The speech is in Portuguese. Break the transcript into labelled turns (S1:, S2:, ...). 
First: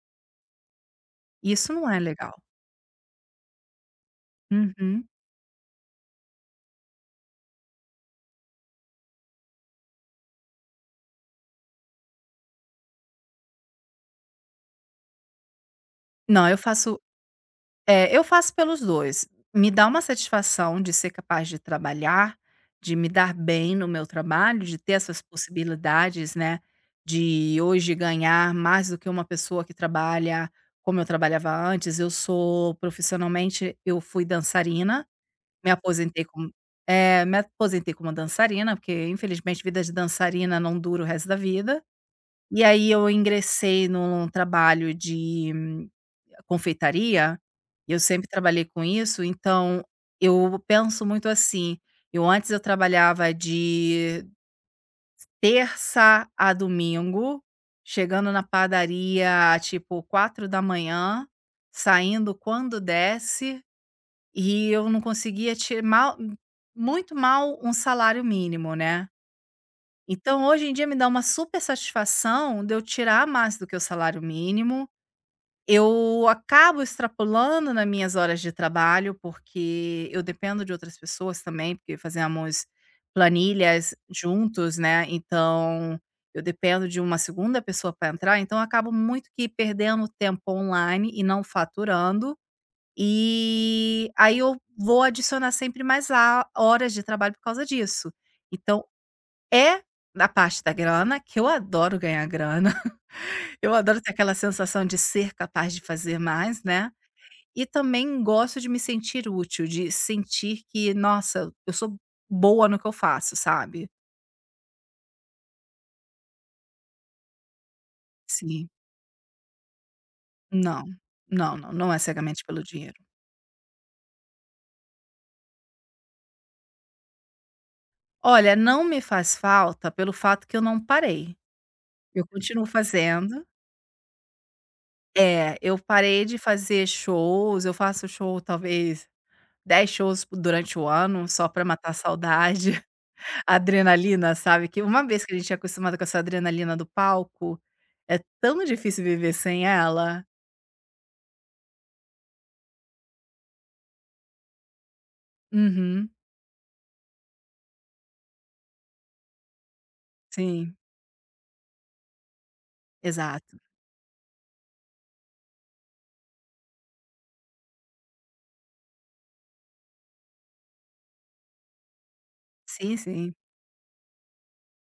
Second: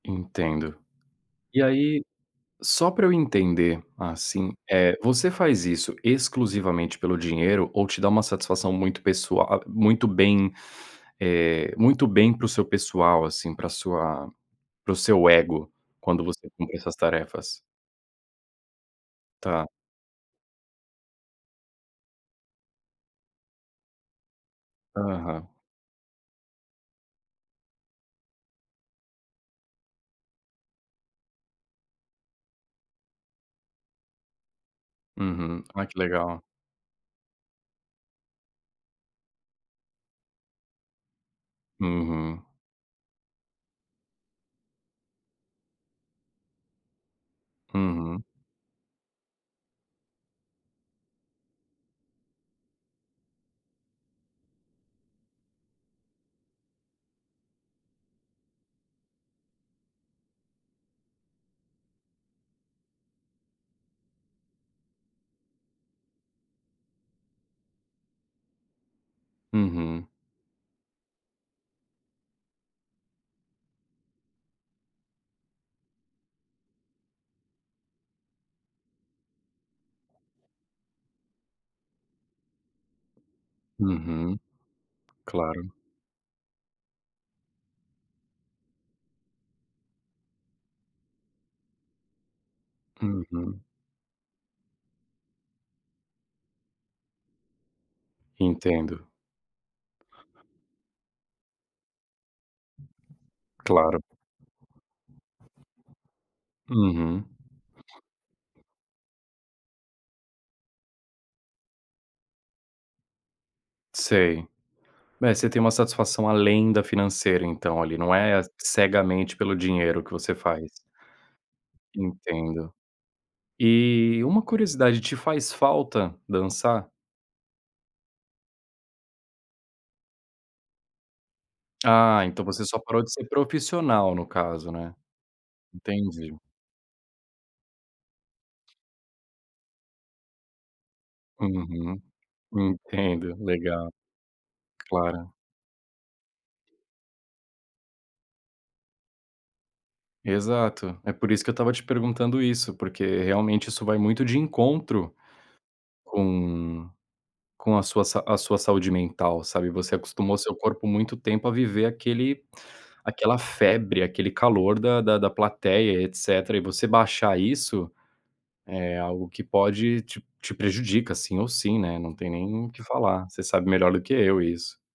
S1: Entendo. E
S2: Isso não é
S1: aí,
S2: legal.
S1: só pra eu entender, assim, eh,
S2: Uhum.
S1: você faz isso, exclusivamente pelo dinheiro, ou te dá uma satisfação muito pessoa a a, muito bem, eh, muito bem para o seu pessoal, assim, pra sua para o seu ego, quando
S2: Não,
S1: você
S2: eu
S1: cumpre essas
S2: faço
S1: tarefas?
S2: é, eu faço pelos 2,
S1: Tá.
S2: me dá uma satisfação de ser capaz de trabalhar, de me dar bem no meu trabalho, de ter essas
S1: Aham.
S2: possibilidades, né, de hoje ganhar mais do que uma pessoa que trabalha como eu trabalhava antes. Eu sou profissionalmente eu fui dançarina,
S1: Uhum,
S2: me
S1: ai que
S2: aposentei
S1: legal.
S2: como é, me aposentei como dançarina, porque, infelizmente, vida de dançarina não dura o resto da vida,
S1: Uhum.
S2: e aí eu ingressei num trabalho de confeitaria, e eu
S1: Uhum.
S2: sempre trabalhei com isso. Então, eu penso muito assim: eu antes eu trabalhava de s terça a domingo, chegando na padaria, tipo, 4:00, saindo quando desse, e eu não conseguia te mal, muito mal, 1 salário mínimo, né.
S1: Uhum.
S2: Então, hoje em dia me dá uma super satisfação de eu tirar mais do que o salário mínimo. Eu acabo extrapolando na minhas horas de trabalho, porque eu dependo de outras pessoas também, porque fazemos planilhas
S1: Uhum,
S2: juntos, né,
S1: claro.
S2: então, eu dependo de uma segunda pessoa pra entrar. Então, acabo muito que perdendo tempo online e não faturando,
S1: Uhum.
S2: e aí eu vou adicionar sempre mais a horas de trabalho por causa disso. Então,
S1: Entendo.
S2: é na parte da grana que eu adoro ganhar grana, eu
S1: Claro.
S2: adoro ter aquela sensação de ser capaz de fazer mais, né,
S1: Uhum.
S2: e também gosto de me sentir útil, de sentir que, nossa, eu sou boa no que eu faço, sabe?
S1: Sei. É, você tem uma satisfação além da financeira então ali, não é
S2: Sim.
S1: cegamente pelo dinheiro que você faz.
S2: Não, não, não, não é cegamente pelo
S1: Entendo.
S2: dinheiro.
S1: E, uma curiosidade: te faz falta dançar?
S2: Olha, não me faz falta pelo fato que eu não parei,
S1: Ah,
S2: eu
S1: então, você
S2: continuo
S1: só parou de ser
S2: fazendo
S1: profissional no caso, né?
S2: É, eu parei
S1: Entendi.
S2: de fazer shows, eu faço show talvez 10 shows durante o ano só pra matar a
S1: Uhum,
S2: saudade,
S1: entendo, legal.
S2: adrenalina, sabe, que uma vez
S1: Claro.
S2: que a gente é acostumada com essa adrenalina do palco, é tão difícil viver sem ela.
S1: Exato, é por isso que eu estava te perguntando isso, porque realmente isso vai muito de encontro,
S2: Uhum.
S1: com com a sua sa a sua saúde mental, sabe. Você acostumou seu
S2: Sim.
S1: corpo muito tempo a viver aquele aquela
S2: Exato.
S1: febre, aquele calor da da da plateia, e etcétera, e você baixar isso é algo que pode te te prejudica, sim ou sim, né, não tem nem o que
S2: Sim,
S1: falar,
S2: sim.
S1: você sabe melhor do que eu isso.